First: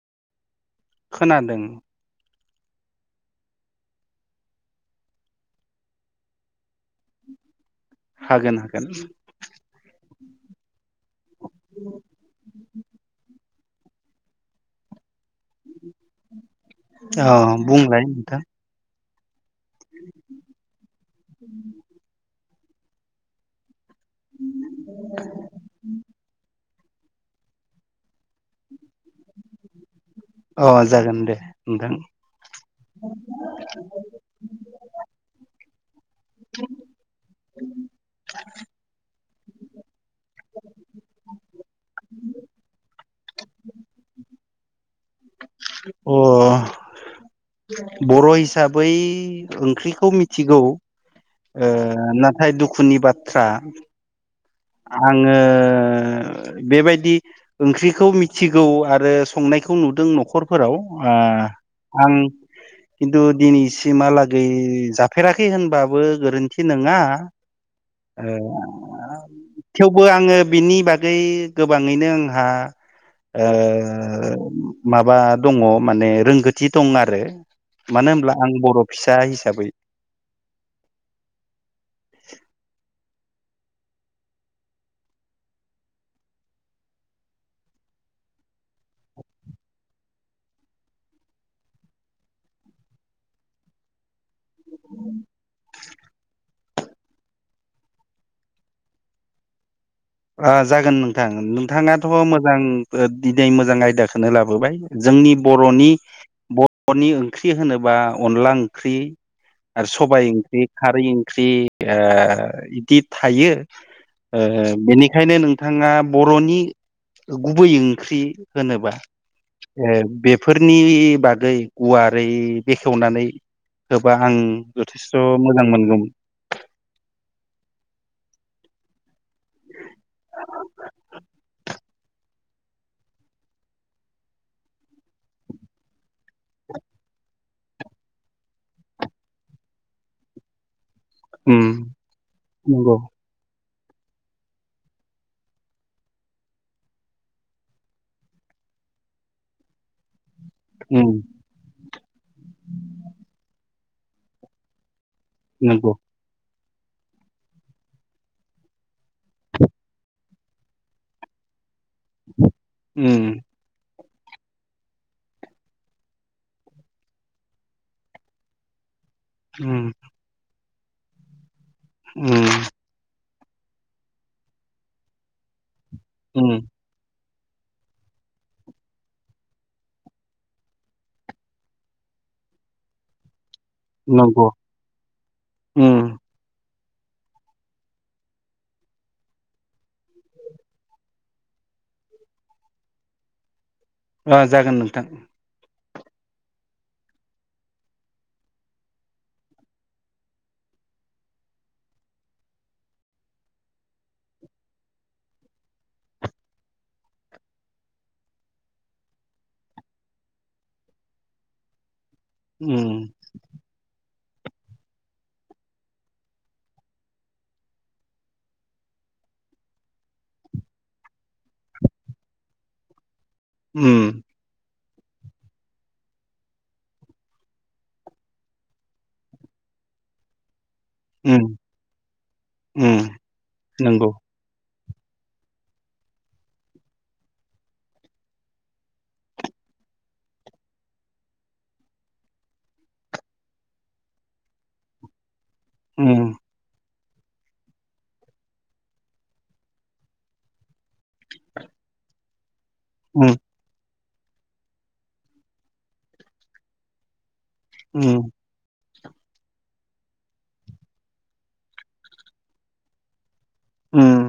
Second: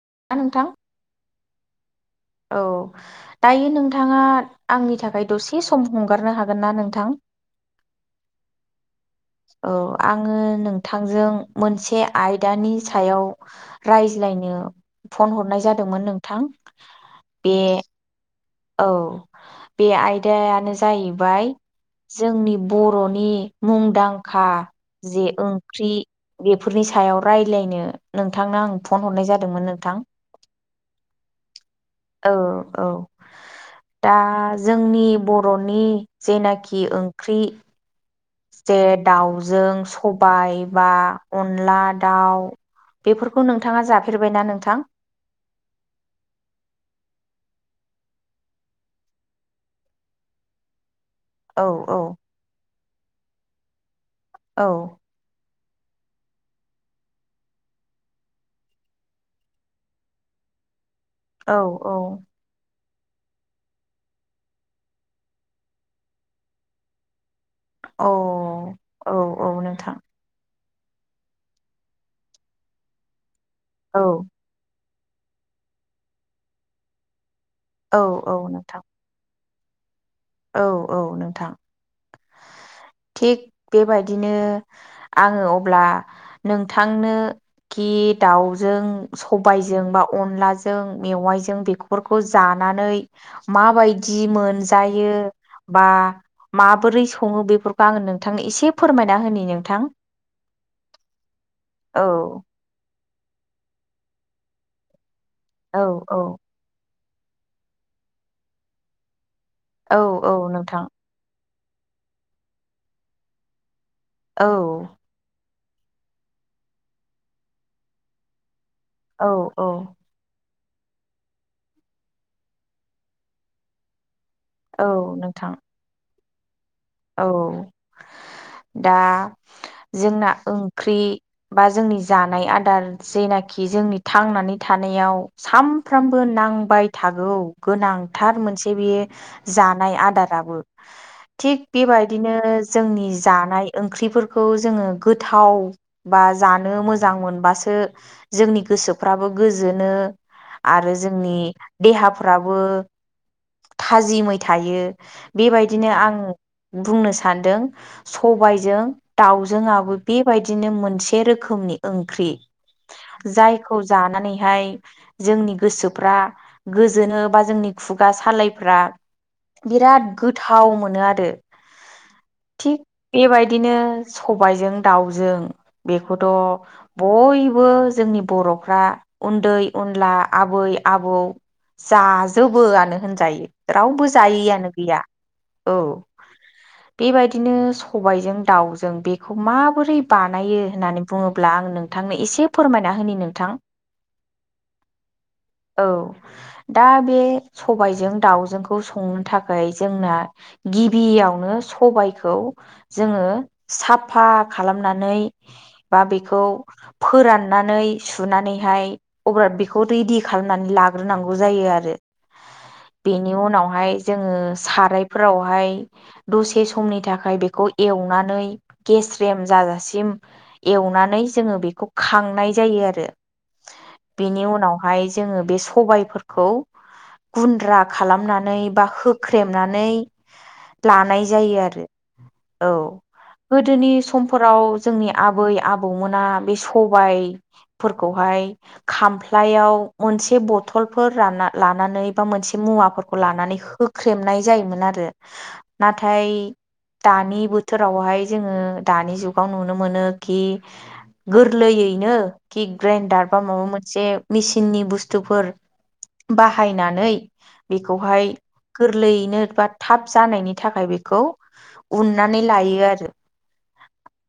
खोनादोंना नोंथां। खोनादों। औ दायो नोंथाङा आंनि थाखाय दसे सम हमगारनो हागोन ना नोंथां। हागोन हागोन। औ आङो नोंथांजों मोनसे आयदानि सायाव रायज्लायनो फन हरनाय जादोंमोन नोंथां अ बे बुंलाय नोंथां औ बे आयदायानो जाहैबाय जोंनि बर'नि मुंदांखा जे ओंख्रि बे बेफोरनि सायाव रायज्लायनो नोंथांनो आं फन हरनाय जादोंमोन नोंथां अ जागोन दे नोंथां औ औ। दा जोंनि बर'नि जेनाखि ओंख्रि। जे दाउजों सबाय बा अनला दाउ बेफोरखौ नोंथाङा जाफेरबायना नोंथां। अ बर' हिसाबै ओंख्रिखौ मिथिगौ। औ ओ औ नाथाय दुखुनि बाथ्रा औ आङो ओ बेबायदि ओंख्रिखौ मिथिगौ आरो संनायखौ नुदों न'खरफोराव अ औ आं। खिन्थु दिनैसिमहालागै जाफेराखै होनबाबो गोरोन्थि नङा। औ ओ औ औ नोंथां थेवबो आङो बिनि बागै गोबाङैनो आंहा ओ औ माबा दङ माने रोंगौथि दं आरो औ मानो होनब्ला औ आं नोंथां बर' फिसा हि हिसाबै औ औ नोंथां। थिग बेबायदिनो आङो अब्ला नोंथांनो खि दाउजों सबायजों बा अनलाजों मेवाइजों बेफोरखौ जानो माबायदि मोनजायो बा माबोरै सङो बेफोरखौ आङो नोंथांनो एसे फोरमायना होनि नोंथां। ओ जागोन नोंथां औ नोंथाङाथ' मोजां दिनै मोजां आयदाखौनो लाबोबाय। जोंनि औ बर'नि औ बर'नि ओंख्रि होनोबा अनला ओंख्रि। आरो औ सबाय औ ओंख्रि नोंथां खारै ओंख्रि ओ बिदि थायो। ओ औ बेनिखायनो नोंथाङा बर'नि गुबै ओंख्रि होनोबा औ औ ओ बे फोरनि बागै गुवारै बेखेवनानै होब बा आं औ जथेस्थ' नोंथां मोजां मोनगौमोन। औ दा जोंना ओंख्रि बा जोंनि जानाय आद जेनाखि जोंनि थांनानै थानायाव सानफ्रामबो नांबाय थागौ। गोनांथार मोनसे बेयो जानाय आदाराबो थिग उम बेबायदिनो नंगौ जोंनि जानाय ओंख्रिफोरखौ जोङो गोथाव बा जानो मोजां मोनबासो जोंनि गोसोफ्राबो गोजोनो आरो उम जोंनि देहाफ्राबो थाजिमै थायो नंगौ बेबायदिनो आं बुंनो सानदों सबायजों दाउजोंआबो बेबायदिनो मोनसे रोखोमनि ओंख्रि उम जायखौ जानानैहाय जोंनि गोसोफ्रा गोजोनो बा जोंनि खुगा सालायफ्रा उम बिराद गोथाव मोनो आरो उम थिग बेबायदिनो सबायजों दाउजों बेखौथ' उम बयबो बो जोंनि बर'फ्रा उन्दै उनला आबै आबौ जाजोबोआनो होनजायो रावबो नंगौ जायैआनो गैया औ। [inaudible] बेबायदिनो सबायजों दाउजों बेखौ माबोरै बानायो होननानै बुङोब्ला आं नोंथां नोंथांनो एसे फोरमायना होनि नोंथां। अ जागोन नोंथां। औ। दा बे सबायजों दाउजोंखौ संनो थाखाय जोंना गि गिबियावनो सबायखौ जोङो साफा खालामनानै बा बिखौ फोराननानै सुनानैहाय अब्ला बिखौ रेडि खालामनानै ला लाग्रोनांगौ जायो आरो उम बेनि उनावहाय जोङो सारायफोरावहाय। दसे समनि थाखाय बेखौ एवनानै गेस्रेम जाजासिम एव नानै जोङो बेखौ खांनाय जायो आरो उम बेनि उनाव। हाय जोङो बे सबायफोरखौ गुन्द्रा खालामनानै बा होख्रेमनानै लानाय उम जायो आरो औ उम गोदोनि नंगौ समफोराव। जोंनि आबै आबौमोना बे सबायफोरखौहाय खामफ्लायाव। मोनसे बथल लानानै बा मोनसे मुवाफोरखौ लानानै होख्रेमनाय जायोमोन। आरो नाथाय। उम दानि बोथोरावहाय जोङो दानि जुगाव नुनो मोनो कि गोरलैयैनो। कि ग्राइडार उम बा माबा मोनसे मेसिननि बुस्थुफोर बाहायनानै उम बेखौहाय गोरलैयैनो बा थाब जानायनि थाखाय बेखौ उननानै लायो आरो। उम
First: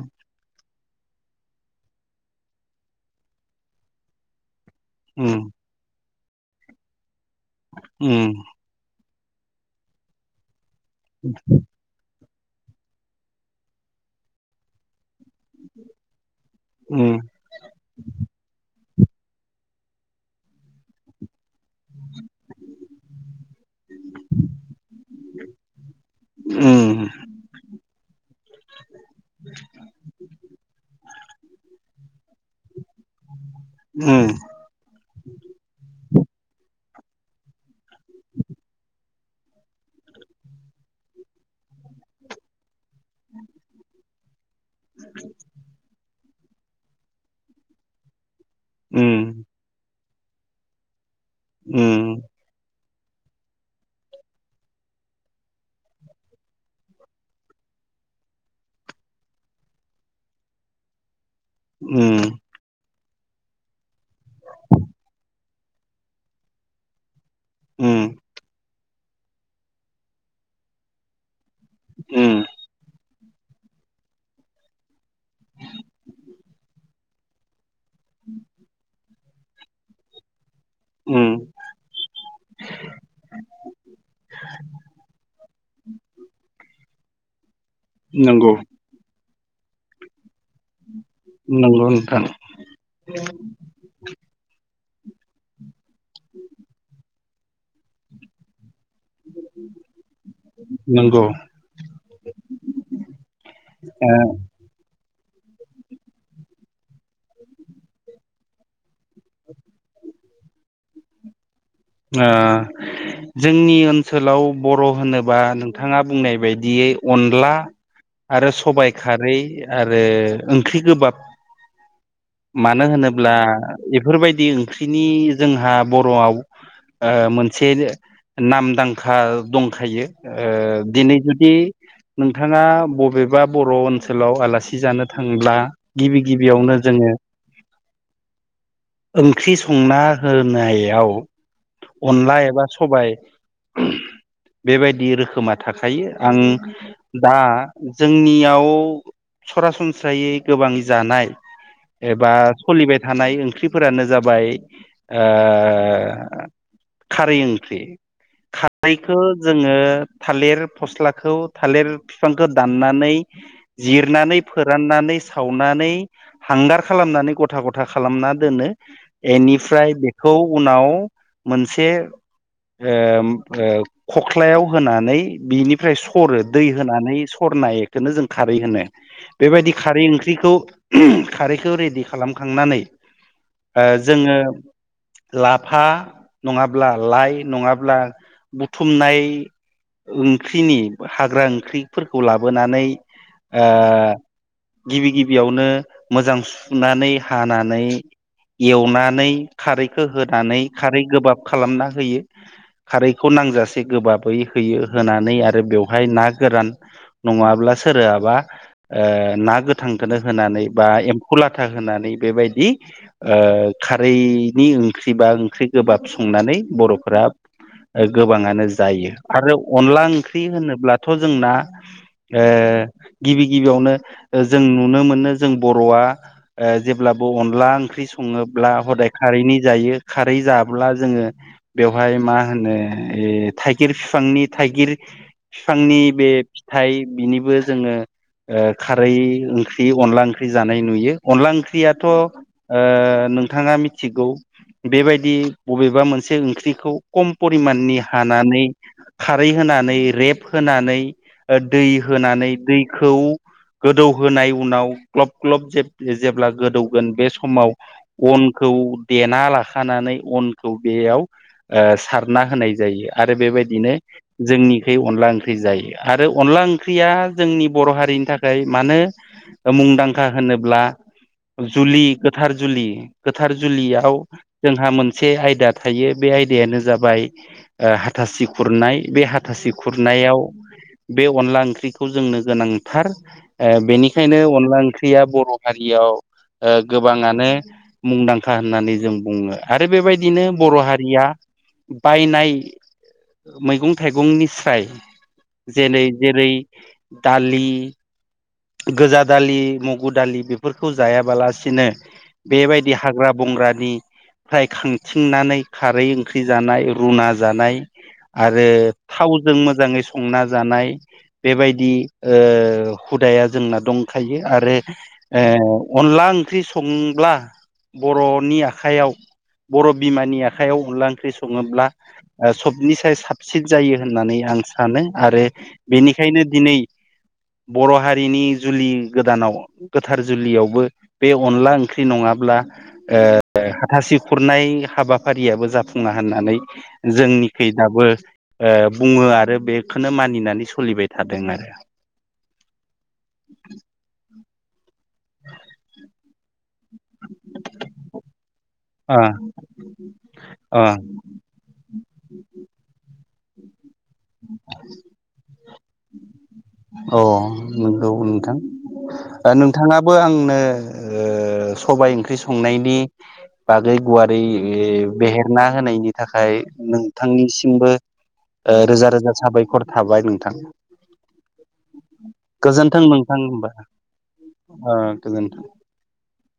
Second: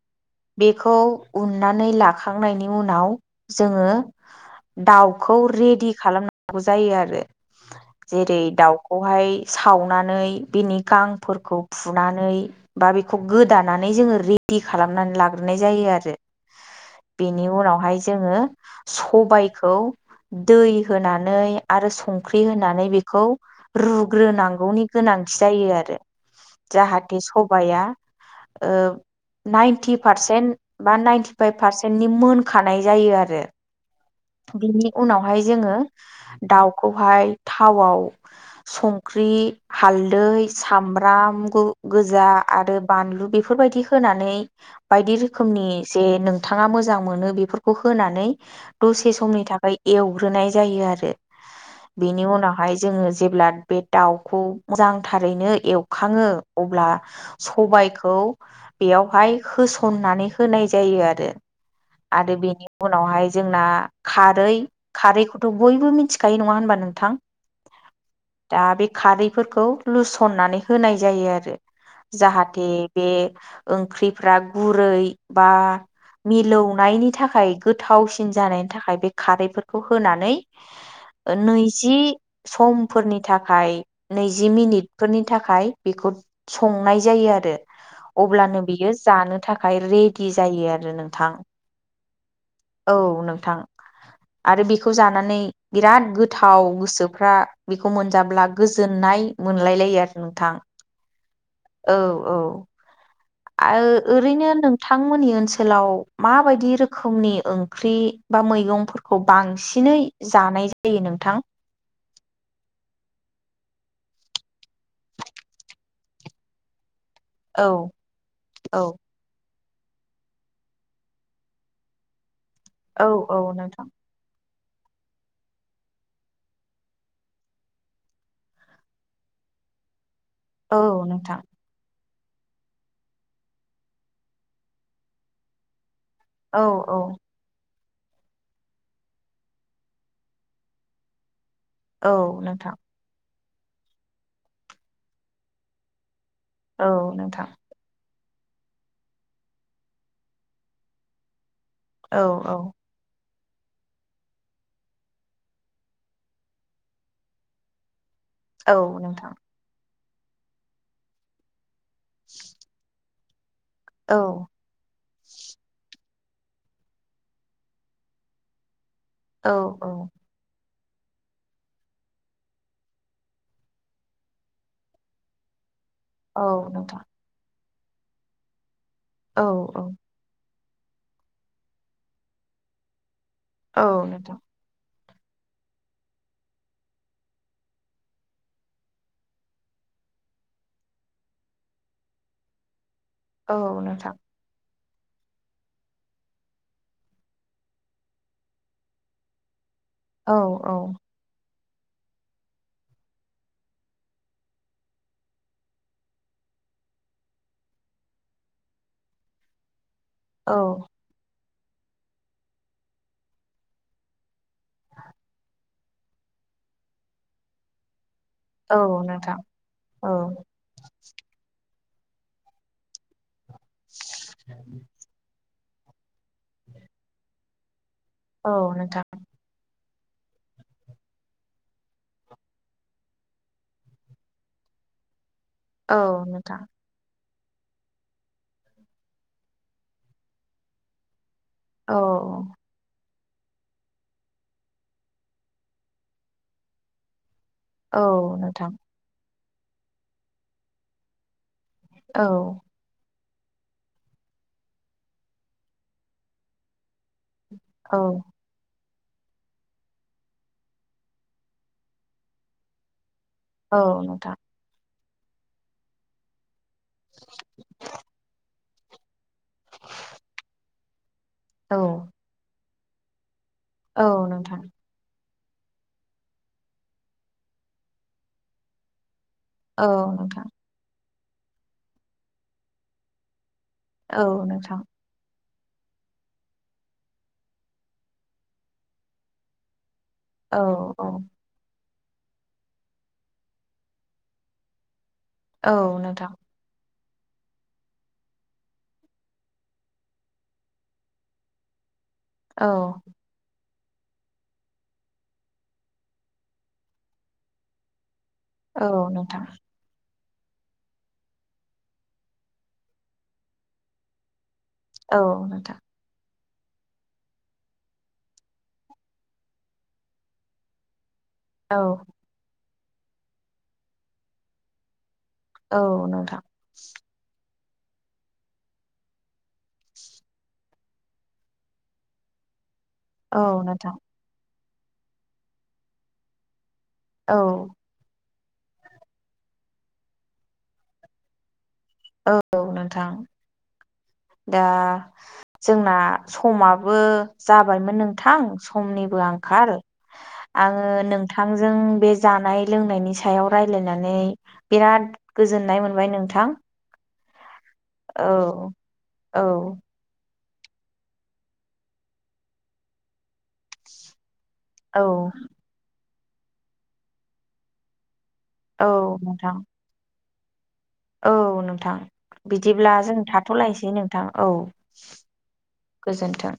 बेखौ उननानै लाखांनायनि उनाव जोङो दाउखौ उम रेडि खालामनांगौ जायो आरो उम जेरै दाउखौ बहाय सावनानै बिनि गांफोरखौ फुनानै बा बेखौ गोदानानै जोङो रेडि खालामनानै लाग्रो नाय जायो आरो उम उम बेनि उनावहाय जोङो। सबायखौ दै होनानै आरो संख्रि होनानै बेखौ रुग्रोनांगौनि गोनांथि जायो आरो। जाहाथे सबाया ओ नाइन्टि पारसेन्ट बा नाइन्टिफाइभ पारसेन्टनि मोनखानाय जायो आरो। उम बिनि उनावहाय जोङो दाउखौहाय थावआव संख्रि, हालदै, सामब्राम गोजा आरो बानलु बेफोरक्षबायदि होनानै बायदि रोखोमनि जे नों नोंथां मोजां मोनो बेफोरखौ होनानै दसे समनि थाखाय एवग्रोनाय जायो आरो। बिनि उनावहाय। जों जेब्ला बे दाउखौ मोजांथारैनो एवखाङो अब्ला सबाय खौ बेयावहाय होसननानै होनाय जायो आरो। उम आरो बेनि उनावहाय। जोंना खारै खारैखौथ' बयबो मिथिखायो नङा होनबा नोंथां। उम दा बे खारैफोरखौ लुसननानै होनाय जायो आरो। उम जाहाथे बे ओंख्रिफ्रा गुरै बा मिलौनायनि थाखाय गोथाव सिन जानायनि थाखाय बे खारैफोरखौ होनानै औ। नैजि समफोरनि थाखाय नैजि मिनिटफोरनि थाखाय बेखौ संनाय जायो आरो नंगौ अब्लानो बियो जानो थाखाय रेडि जायो आरो नों नोंगौ नोंथां। औ नोंथां आरो बेखौ जानानै बिराद गोथाव गोसोफ्रा बेखौ मोनजाब्ला गोजोननाय मोनलायलायो आरो नोंथां नंगौ औ औ आओ ओ ओरैनो नोंथां मोननि ओनसोलाव माबायदि रोखोमनि ओंख्रि बा मैगंफोरखौ बांसिनै जानाय जायो नोंथां ओ जोंनि ओनसोलाव बर' होनोबा नोंथाङा बुंनाय बायदियै अनला औ आरो औ सबाय खारै आरो ओंख्रि गोबाब मानो औ होनोब्ला औ नोंथां बेफोरबायदि ओंख्रिनि जोंहा बर'आव मोनसे नामदांखा दंखायो। ओ औ दिनै नोंथां जुदि नोंथांङा बबेबा बर' ओनसोलाव आलासि जानो थांङोब्ला गिबि औ गिबियावनो औ जोंङो ओंख्रि संना होनायाव औ अनला एबा नोंथां सबाय बेबायदि रोखोमा थाखायो। आं औ दा नोंथां जोंनियाव सरासनस्रायै गोबां जानाय औ एबा औ सलिबाय थानाय ओं ख्रिफोरानो जाबाय ओ खारै ओंख्रि औ खारैखो नोंथां जोंङो थालिर फस्लाखौ थालिर फिफांखौ दाननानै औ जिरनानै फोराननानै सावनानै हांगार खालामनानै गथा गथा खालामना दोनो औ औ इनिफ्राय बेखौ उनाव मोनसे ओम ओ खख्लायाव होनानै बिनि फ्राय सरो औ दै नोंथां होनानै सरनायखौनो जों खारै होनो। औ बेबायदि औ खारै ओंख्रिखौ खारैखौ रेडि खालामखांनानै ओ औ जोंङो नोंथां लाफा नङाब्ला लाइ नङाब्ला बुथुमनाय ओंख्रिनि हाग्रा ओंख्रिफोरखौ लाबोनानै ओ औ नोंथां गिबि गिबियावनो मोजां सुनानै हानानै एवनानै खारैखो औ होनानै औ खारै गोबाब खालामना होयो खारैखौ नांजासे गोबाबै होयो होनानै आरो बेवहाय ना गो रान नङाब्ला सोरोआबा ओ ना गोथांखौनो औ होनानै बा एम फौ लाथा होनानै बेबायदि ओ खारैनि ओंख्रि बा ओंख्रि गोबाब सं नानै बर'फोरा ओ गोबांङानो औ जायो नोंथां आरो अनला औ ओंख्रि होनोब्लाथ' जोंना ओ गिबि गिबियावनो जों नुनो मोनो जों बर'आ ओ जेब्लाबो अनला ओंख्रि औ संङोब्ला नोंथां हदाय खारैनि जायो। खारै जाब्ला जोंङो बेवहाय मा होनो ए थाइगिर फिफांनि थाइगिर औ फिफांनि बे नोंथां फिथाइ बिनिबो जोंङो ओ खारै ओंख्रि अनला ओंख्रि जानाय नुयो। अनला औ ओंख्रियाथ' ओ नोंथांङा मिथिगौ बेबायदि बबेबा मोनसे ओंख्रिखौ खम परिमाननि औ हानानै नोंथां खारै होनानै रेप होनानै दै औ होनानै दैखौ गोदौहोनाय उनाव ग्लब ग्लब जे जेब्ला गोदौगोन बे समाव औ अनखौ देना लाखानानै अनखौ बेयाव ओ सारना होनाय जायो। आरो औ बेबायदिनो नोंथां जोंनिखै अनला ओंख्रि जायो आरो अनला ओंख्रि ख्रिया जोंनि बर' हारिनि थाखाय मानो मुंदांखा होनोब्ला औ जुलि गोथार जुलि गोथार औ जुलियाव नोंथां जोंहा मोनसे से आयदा थायो बे आयदायानो जाबाय हाथासि खुरनाय बे थासि औ खुरनायाव नोंथां बे अनला ओंख्रिखौ जोंनो गोनांथार ओ औ बेनिखायनो अनला नोंथां ओंख्रिया बर' फोर हारियाव गोबाङानो मुंदांखा होननानै जों बुङो आरो आरो बेबायदिनो बर' औ हारिया बायनाय मैगं थाइगंनि फ्राय औ जेरै नोंथां जेरै दालि गोजा दालि मुगु दालि बेफोरखौ जायाबालासिनो औ बेबायदि हाग्रा बंग्रा नि फ्राय खांथिंनानै खारै ओंख्रि जानाय रुना जानाय आरो औ थावजों नोंथां मोजाङै संना जानाय बेबायदि ओ हुदाया जोंना दंखायो आरो औ ओ नोंथां अनला ओंख्रि संब्ला बर'नि आखयाव बर' बिमानि आखाइायाव उनलां ओंख्रि औ सङोब्ला सबनिसाय साबसिन जायो होननानै आं सानो आरो औ नोंथां बेनिखायनो दिनै बर' हारिनि जुलि गोदानाव गोथार जुलियावबो बे अनला ओंख्रि नङाब्ला ओ औ नोंथां हाथासि खुरनाय हाबाफारियाबो जाफुंङना होननानै औ जोंनिखै दाबो ओ बुङो आरो बेखौनो मानिनानै सोलिबाय थादों आरो औ नोंथां [inaudible] दा जोंना समाब [inaudible] जाबायमोन नोंथां ओ समनिबो आंखाल आङो नोंथांजों बे जा जानाय लोंनायनि सायाव रायलायनानै बिराद गोजोननाय मोनबाय नोंथां अ नंगौ नोंथां औ औ आ नोंथाङाबो आंनो ओ सबाय ओंख्रि संनायनि बागै गुवा रै औ बेहेरना होनायनि थाखाय नोंथांनिसिमबो ओ रोजा औ रोजा नोंथां साबायखर थाबाय नोंथां औ नोंथां बिदिब्ला गोजोन्थों जों नोंथां होमबा ओ थाथलायसै नोंथां औ गोजोन्थों गोजोन्थों